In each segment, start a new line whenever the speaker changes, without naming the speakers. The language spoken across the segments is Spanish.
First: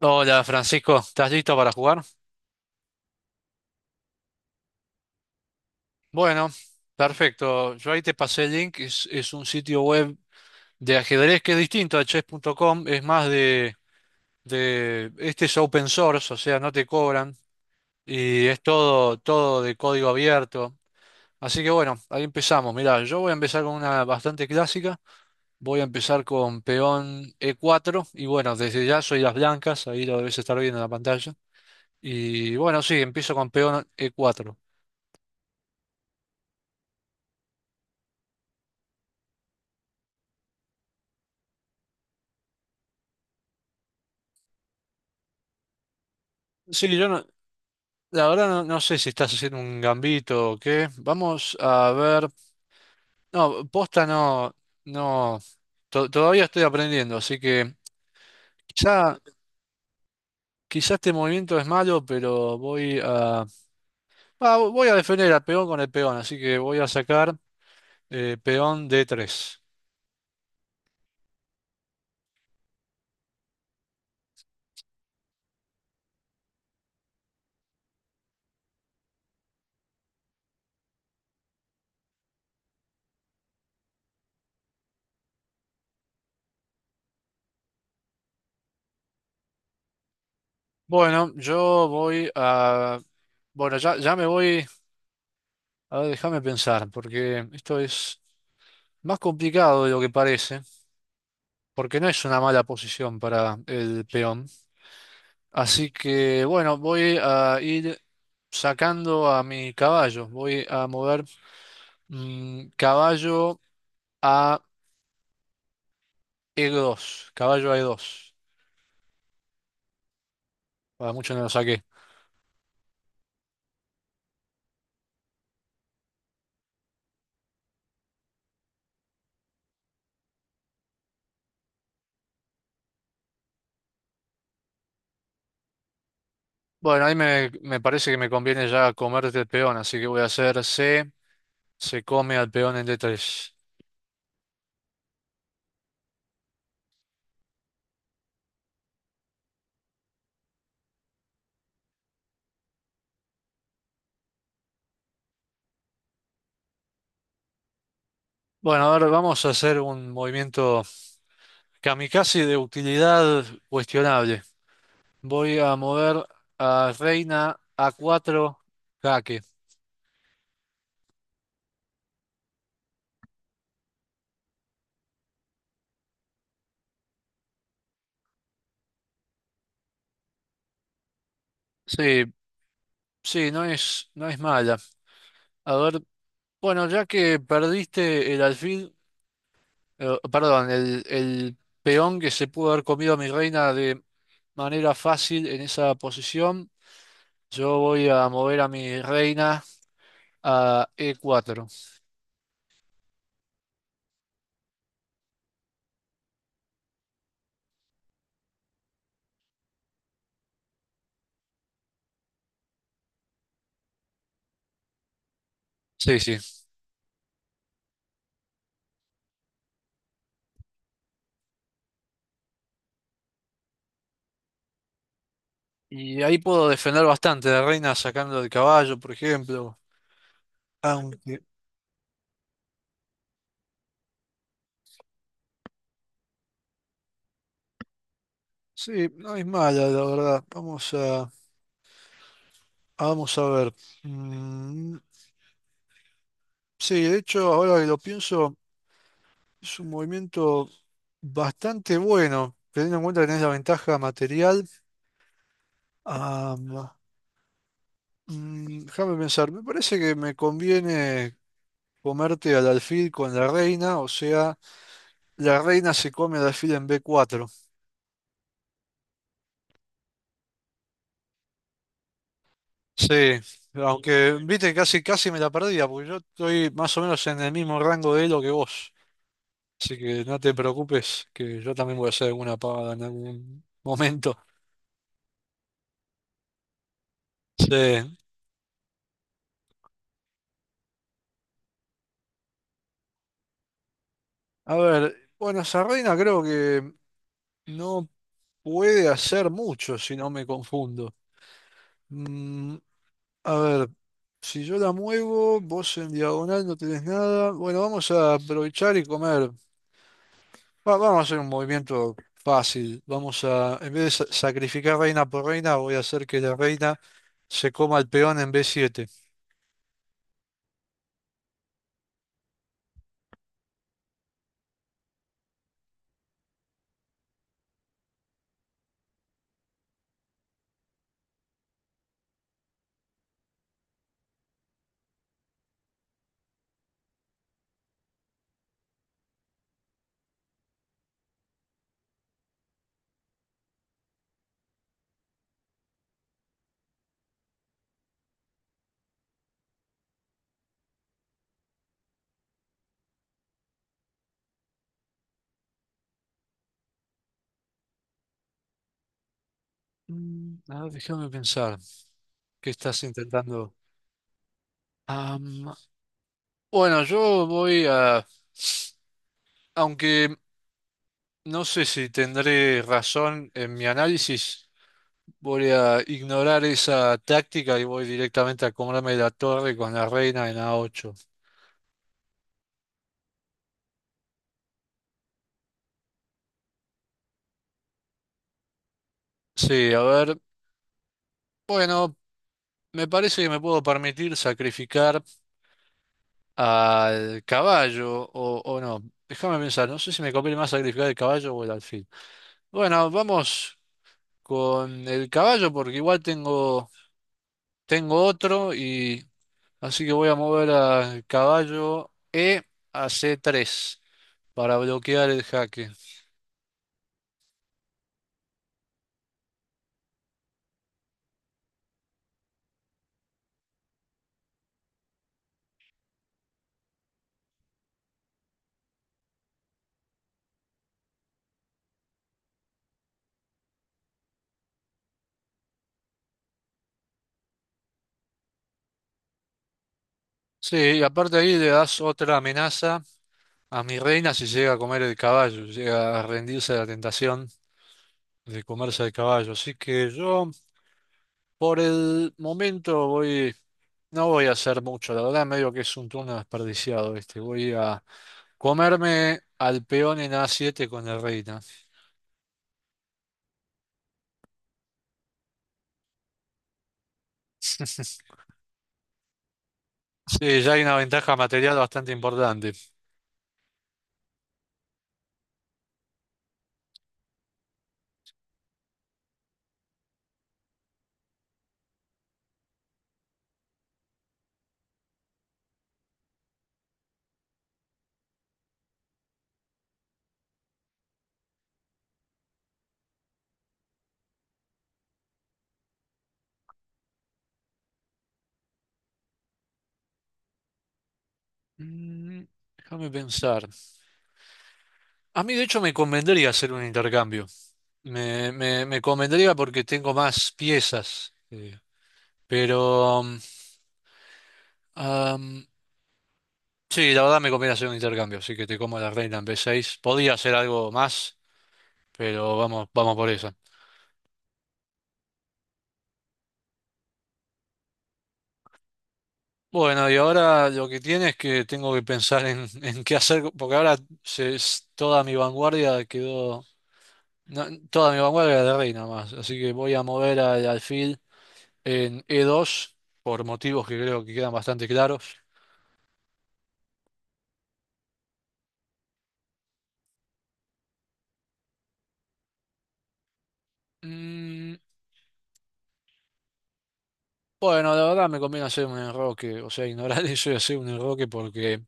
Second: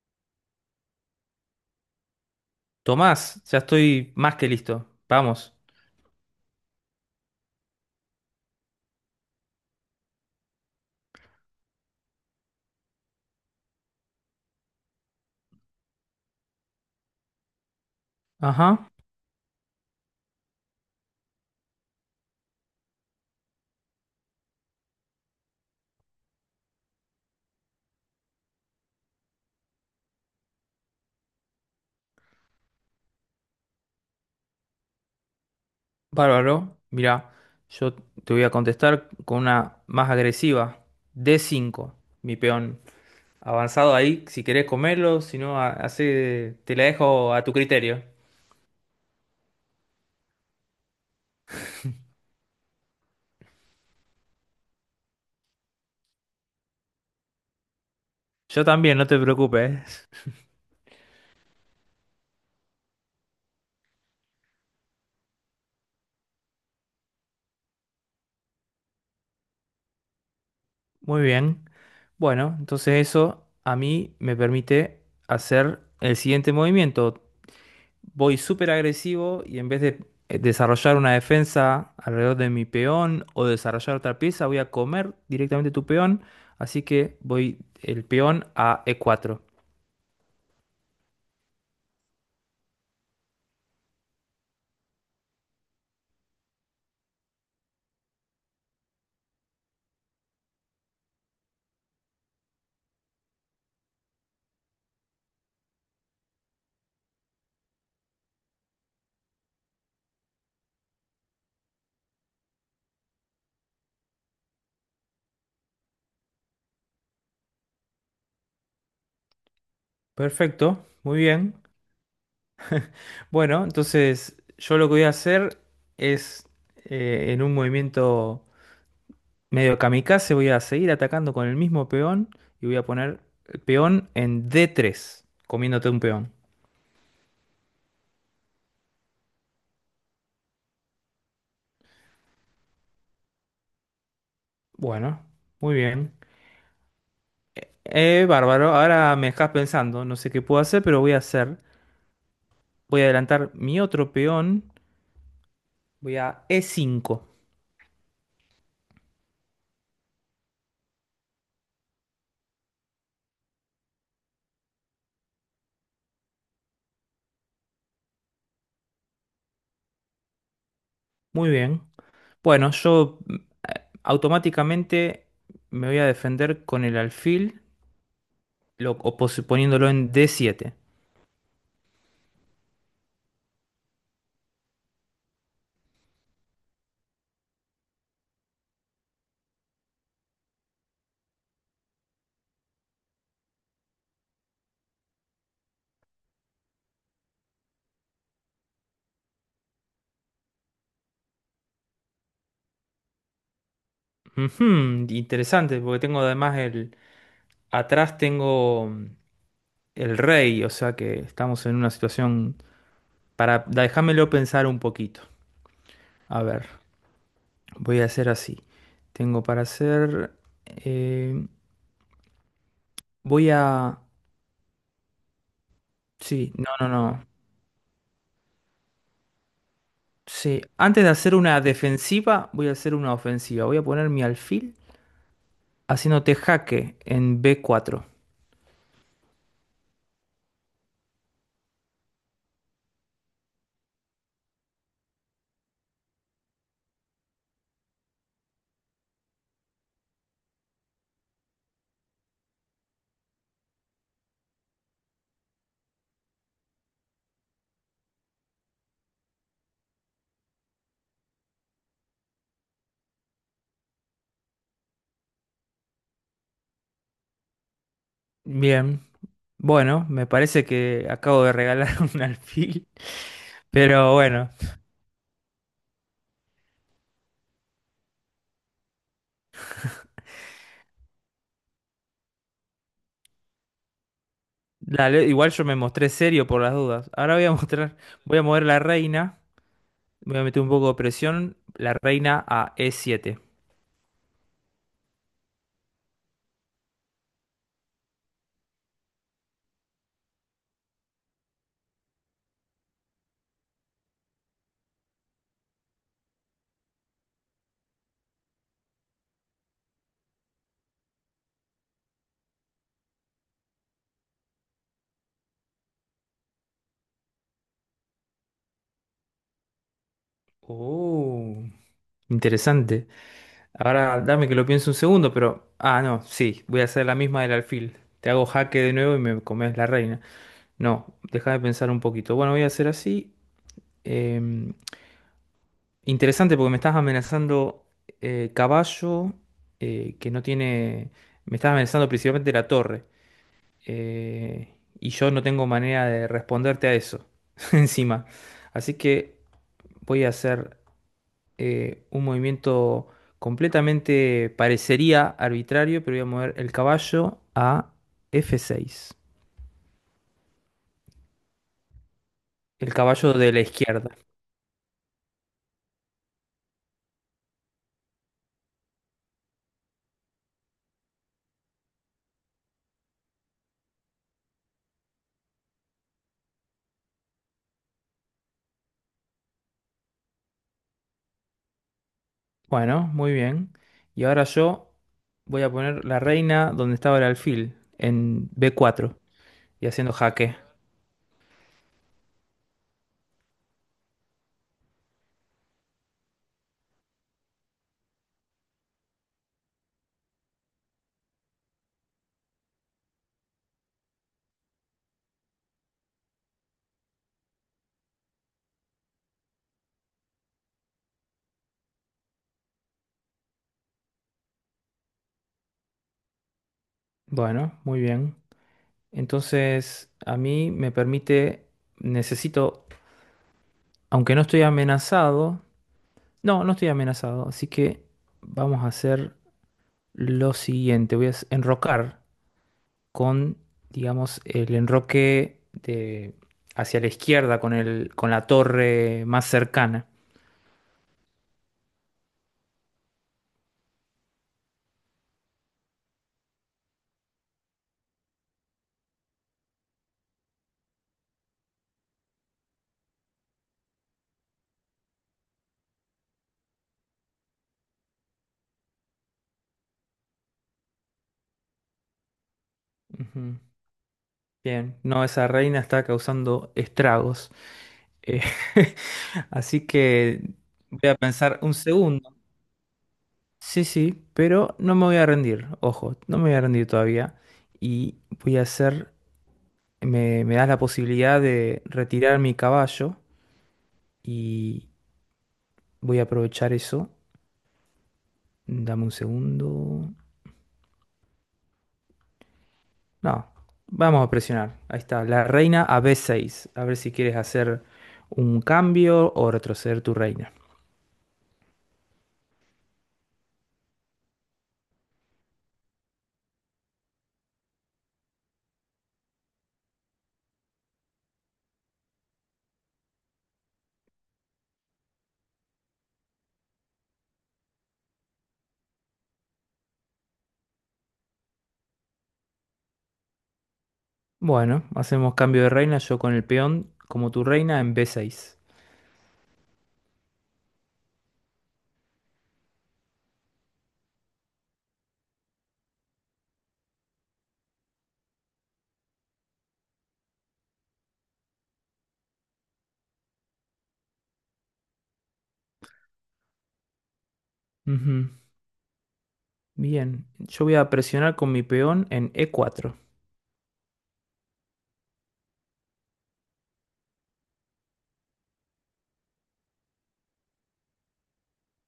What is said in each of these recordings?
Hola Francisco, ¿estás listo para jugar?
Tomás, ya estoy más que listo. Vamos.
Bueno, perfecto. Yo ahí te pasé el link, es un sitio web de ajedrez que es distinto a chess.com, es más de. Este es open source, o sea, no te cobran y es
Ajá.
todo, todo de código abierto. Así que bueno, ahí empezamos. Mirá, yo voy a empezar con una bastante clásica. Voy a empezar con peón E4 y bueno, desde ya soy las blancas, ahí lo debes estar viendo en la pantalla. Y bueno, sí, empiezo con peón E4.
Bárbaro. Mirá, yo te voy a contestar con una más agresiva. D5, mi peón. Avanzado ahí, si querés comerlo, si no, hace, te la
Sí, yo no,
dejo a tu criterio.
la verdad no. No sé si estás haciendo un gambito o qué. Vamos a ver. No, posta no, no. Todavía estoy aprendiendo, así que
Yo también, no
quizá,
te preocupes.
quizá este movimiento es malo, pero voy a defender al peón con el peón, así que voy a sacar peón D3.
Muy bien. Bueno, entonces eso a mí me permite hacer el siguiente movimiento. Voy súper agresivo y en vez de desarrollar una defensa alrededor de mi peón o desarrollar otra pieza, voy a comer directamente tu peón. Así que voy el peón a E4.
Bueno, ya me voy. A ver, déjame pensar, porque esto es más complicado de lo que parece, porque no es una mala posición para el peón. Así que bueno, voy a ir sacando a mi caballo. Voy a mover caballo a E2. Caballo a E2.
Perfecto,
Para
muy
mucho no lo
bien.
saqué.
Bueno, entonces yo lo que voy a hacer es en un movimiento medio kamikaze, voy a seguir atacando con el mismo peón y voy a poner el peón en D3, comiéndote un peón.
Bueno, ahí me parece que me conviene ya comerte el peón, así que voy a hacer C. Se come al peón en D3.
Bueno, muy bien. Bárbaro, ahora me dejas pensando, no sé qué puedo hacer, pero voy a hacer. Voy a adelantar mi otro peón, voy a E5.
Bueno, ahora vamos a hacer un movimiento kamikaze de utilidad cuestionable. Voy a mover a reina a cuatro, jaque.
Muy bien. Bueno, yo automáticamente me voy a defender con el alfil, poniéndolo en D7.
Sí, sí, no es mala. A ver, bueno, ya que perdiste el alfil, perdón, el peón que se pudo haber comido a mi reina de manera fácil en esa posición, yo voy a mover a mi reina a E4.
Ujú, interesante, porque tengo además el... Atrás tengo el rey, o sea que estamos en una situación para... Déjamelo pensar un poquito.
Sí, sí.
A ver. Voy a hacer así. Tengo para hacer. eh, Voy a.
Y ahí
Sí,
puedo
no, no,
defender
no.
bastante la reina sacando el caballo, por ejemplo.
Sí, antes de hacer
Aunque,
una defensiva, voy a hacer una ofensiva. Voy a poner mi alfil haciéndote jaque en B4.
sí, no es mala, la verdad. Vamos a ver. Mm, sí, de hecho, ahora que lo pienso. Es un movimiento bastante bueno, teniendo en cuenta que tenés la ventaja material. Ah, déjame pensar, me parece que me conviene comerte al alfil con la reina, o sea, la reina se come al alfil en B4.
Bien. Bueno, me parece que acabo de regalar un alfil.
Sí,
Pero
aunque
bueno,
viste, casi, casi me la perdía, porque yo estoy más o menos en el mismo rango de elo que vos. Así que no te preocupes, que yo también voy a hacer alguna pagada en algún momento.
dale, igual yo me mostré serio por las dudas. Ahora voy a
Sí.
mostrar. Voy a mover la reina. Voy a meter un poco de presión. La reina a E7.
A ver, bueno, esa reina creo que no. Puede hacer mucho si no me confundo. Mm, a ver, si yo la muevo, vos en diagonal no tenés nada. Bueno, vamos a aprovechar y comer. Vamos a hacer un movimiento fácil. En vez de sacrificar reina por reina, voy a hacer que la reina se coma el peón en B7.
Oh, interesante. Ahora dame que lo piense un segundo, pero... Ah, no, sí, voy a hacer la misma del alfil. Te hago jaque de nuevo y me comes la reina. No, deja de pensar un poquito. Bueno, voy a hacer así. em, Interesante porque me estás amenazando caballo que no tiene... Me estás amenazando principalmente la torre. eh, y yo no tengo manera de responderte a eso encima. Así que voy a hacer un movimiento completamente parecería arbitrario, pero voy a mover el caballo a F6,
Mm, a ver, déjame pensar. ¿Qué
el
estás
caballo de la
intentando?
izquierda.
Am, bueno, aunque no sé si tendré razón en mi análisis. Voy a ignorar esa táctica y voy directamente a comerme la torre con la reina en A8.
Bueno, muy bien. Y ahora yo voy a poner la reina donde estaba el alfil, en B4, y
Sí, a
haciendo
ver.
jaque.
Bueno, me parece que me puedo permitir sacrificar al caballo o no. Déjame pensar, no sé si me conviene más sacrificar el caballo o el alfil. Bueno, vamos con el caballo porque igual tengo otro y así que voy a mover al caballo E a C3 para bloquear el jaque.
Bueno, muy bien. Entonces, a mí me permite, necesito, aunque no estoy amenazado, no, no estoy amenazado, así que vamos a hacer lo siguiente, voy a enrocar con, digamos, el enroque de, hacia la izquierda, con la torre más cercana.
Sí, y aparte ahí le das otra amenaza a mi reina si llega a comer el caballo, llega a rendirse a la tentación de comerse el caballo. Así que yo por el momento no voy a hacer mucho, la verdad medio que es un turno desperdiciado este, voy a comerme al peón en A7 con la reina.
Ujú. Bien, no, esa reina está causando estragos. Eh, así que
Sí, ya hay una
voy a
ventaja
pensar un
material bastante
segundo.
importante.
Sí, sí, pero no me voy a rendir, ojo, no me voy a rendir todavía. Y voy a hacer, me das la posibilidad de retirar mi caballo y voy a aprovechar eso. Dame un segundo. No, vamos a presionar. Ahí está, la reina a b seis. A ver si quieres hacer un cambio o retroceder tu reina.
Mm, Déjame pensar. A mí de hecho me convendría hacer un intercambio. Me convendría porque tengo más piezas. Pero am, sí, la verdad me conviene hacer un intercambio, así que te como la reina en B6. Podía hacer algo más, pero vamos, vamos por esa.
Bueno, hacemos cambio de reina, yo con el peón como tu reina en b seis.
Bueno, y ahora lo que tiene es que tengo que pensar en, en qué hacer, porque ahora toda mi vanguardia quedó. No, toda mi vanguardia era de reina más, así que voy a mover al alfil en E2 por motivos que creo que quedan bastante claros.
Ujú. Bien, yo voy a presionar con mi peón en e cuatro.
Mm, Bueno, la verdad me conviene hacer un enroque, o sea, ignorar eso y hacer un enroque porque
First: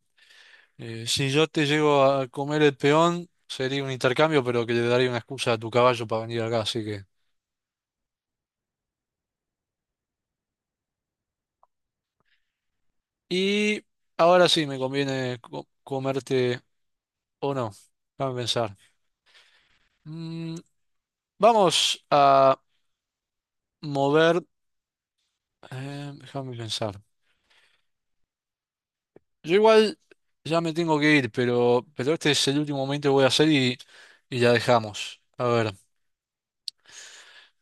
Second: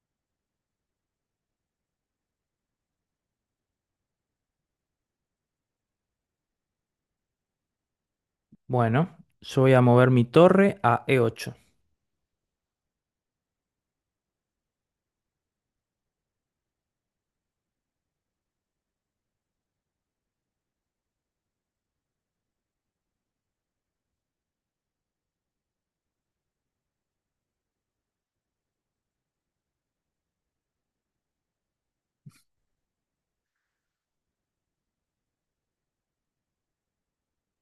si yo te llego a comer el peón, sería un intercambio, pero que le daría una excusa a tu caballo para venir acá, así que...
Bueno, yo voy a mover mi torre a e ocho.
Y ahora sí, me conviene comerte o no, déjame pensar. Mm, vamos a mover, Déjame pensar. Yo igual ya me tengo que ir, pero este es el último momento que voy a hacer y ya dejamos. A ver.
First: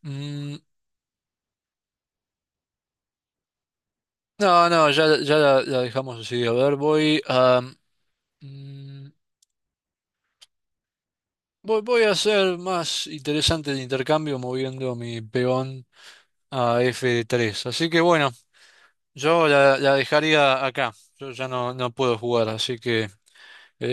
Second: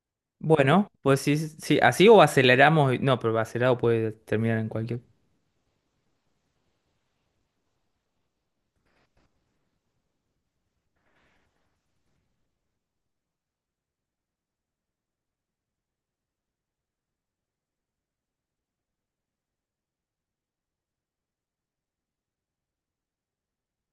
Mm,
Bueno, pues sí, sí, así o aceleramos. No, pero acelerado puede terminar
no,
en
no,
cualquier.
ya la dejamos así. A ver, mm, voy a hacer más interesante el intercambio moviendo mi peón a F3. Así que bueno, yo la dejaría acá. Yo ya no puedo jugar, así que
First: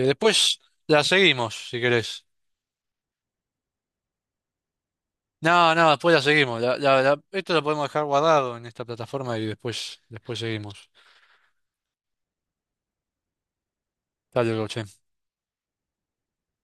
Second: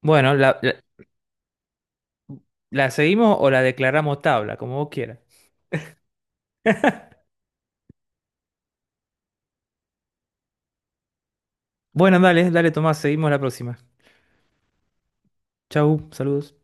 Bueno,
la seguimos, si querés.
la seguimos o la declaramos tabla, como vos quieras.
No, no, después la seguimos. Esto lo podemos dejar guardado en esta plataforma y después seguimos.
Bueno, dale, dale, Tomás, seguimos la próxima.
Dale, che.
Chau, saludos.